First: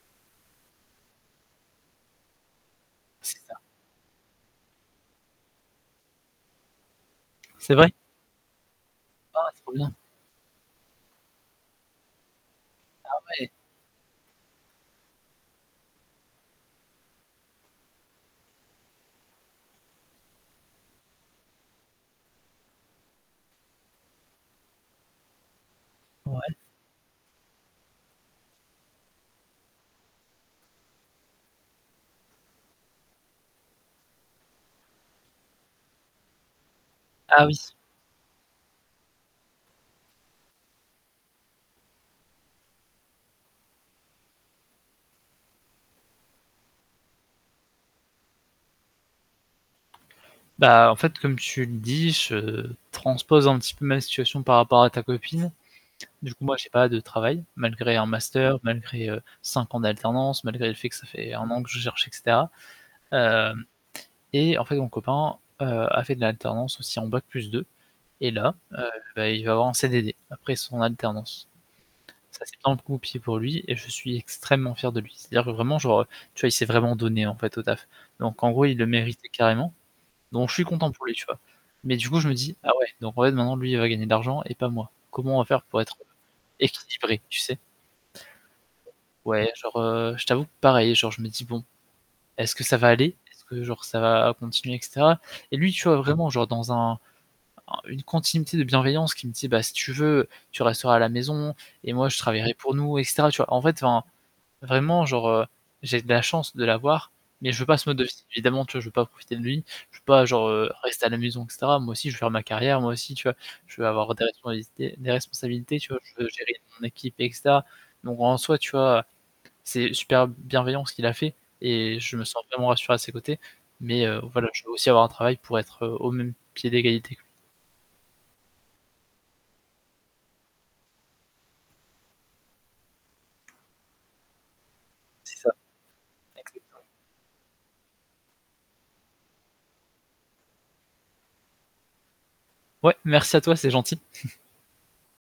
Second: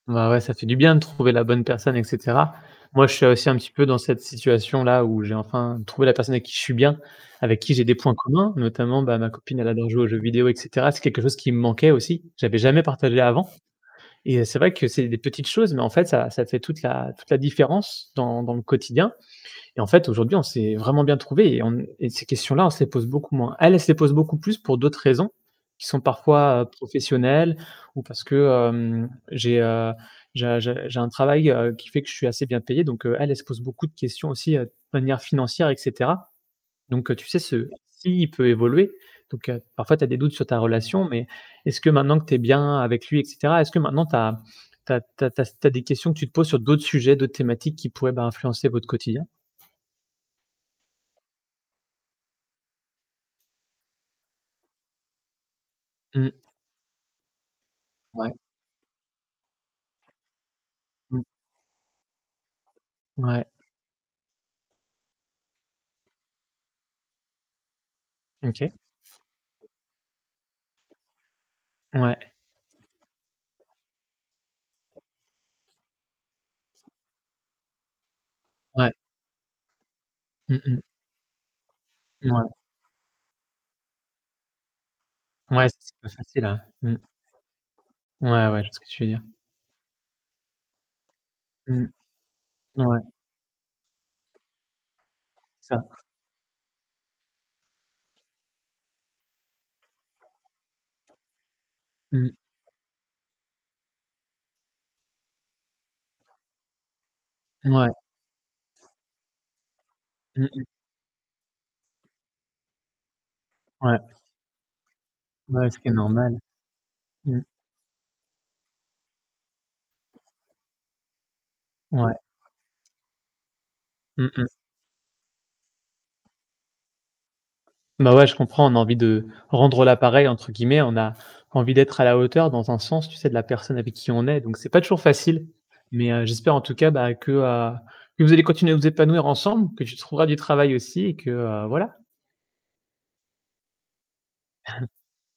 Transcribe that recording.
Ouais, ouais, ça fait du bien de trouver la bonne personne et cetera. Moi je suis C'est aussi un ça. petit peu dans cette situation-là où j'ai enfin trouvé la personne avec qui je suis bien, avec qui C'est j'ai vrai? des points communs notamment, bah, ma Ah! copine elle Trop adore bien. jouer aux jeux vidéo et cetera. C'est quelque chose qui me manquait aussi, j'avais jamais Ah, partagé avant. ouais! Et heu, c'est vrai que c'est des petites choses, mais en fait ça ça fait toute la toute la différence dans dans le quotidien. Et en fait aujourd'hui on s'est vraiment bien trouvés et on e et ces questions-là on se les pose beaucoup moins. Elle, elle se les pose beaucoup plus pour d'autres raisons, qui sont Ouais. parfois, heu, professionnelles ou parce que, heu, j'ai, heu j'ai un j'ai j'ai un travail, heu, qui fait que je suis assez bien payé donc heu, elle, elle se pose beaucoup de questions aussi, heu, de manière financière et cetera. Donc heu, tu sais Ah, oui! ce s'il peut évoluer, donc heu, parfois tu as des doutes sur ta relation mais est-ce que maintenant que tu es bien avec lui, et cetera, est-ce que maintenant tu as tu as tu as tu as s tu as des questions que tu te poses sur d'autres sujets, d'autres thématiques qui pourraient, ben, influencer votre quotidien? Bah, en fait, comme tu le dis, je transpose un petit peu ma situation par rapport à ta copine. Du Mmh. coup, moi j'ai pas de travail malgré un Ouais. master, malgré, heu, 5 ans d'alternance, malgré le fait que ça Mmh. fait 1 an que je cherche et cetera. Ouais. Hem, et en fait, mon copain, heu, a fait de l'alternance aussi en bac plus 2, et Mmh là, OK. heu, beh, il va avoir un CDD après son alternance. Ouais. Ça, c'est [unintelligible] pour lui, et je suis extrêmement fier de lui. C'est-à-dire que vraiment genre, heu, tu vois, il s'est vraiment donné en fait au taf. Donc en gros, il le Ouais. méritait carrément. Donc je Mmh suis mh. content pour lui, tu vois. Mais du coup, je me Ouais. dis: «Ah ouais, donc ouais, maintenant lui, il va gagner de l'argent et pas moi. Comment on va faire Ouais, pour c'est être, heu, pas facile, hein. Mmh. équilibrés?» tu sais? Ouais, ouais, je vois ce que tu veux dire. Ouais, genre, heu, je t'avoue pareil, genre je me dis: «Bon, Mmh. est-ce que ça va Ouais. aller? Est-ce que, genre, ça va continuer?» et cetera. Et lui, tu Ça vois vraiment genre dans un un une continuité de bienveillance qui me dit: «Bah, si tu veux, tu resteras à la maison et moi je Mmh. travaillerai pour nous», et cetera, tu vois? En fait, enfin vraiment genre, heu, j'ai de la chance de l'avoir, mais je veux pas ce Ouais. mode de vie. Évidemment, tu vois, je veux pas profiter de lui. Je veux pas Mmh genre, mh. heu, rester à la maison, et cetera, moi aussi, je veux faire ma carrière, moi aussi, tu vois. Je veux Ouais. avoir des responsabilités des Ouais, responsabilités, ce qui tu est vois, je veux normal. gérer mon équipe, et Mmh. cetera. Donc en soi, tu vois, c'est super b bienveillant ce qu'il a fait et Ouais. je me sens vraiment rassuré à ses côtés. Mais heu, Mmh voilà, mh. je veux aussi avoir un travail pour être, heu, au même pied d'égalité. Bah, ouais je comprends, on a envie de «rendre la pareille» entre guillemets, on a envie d'être à la hauteur dans un sens, tu sais, de la personne avec qui on est, donc c'est pas toujours C'est facile. ça. Mais heu, j'espère en tout Exactement. cas bah, que, heu, que vous allez continuer à vous épanouir ensemble, que tu trouveras du travail aussi et que, heu, voilà. Ouais. Merci à toi, c'est gentil.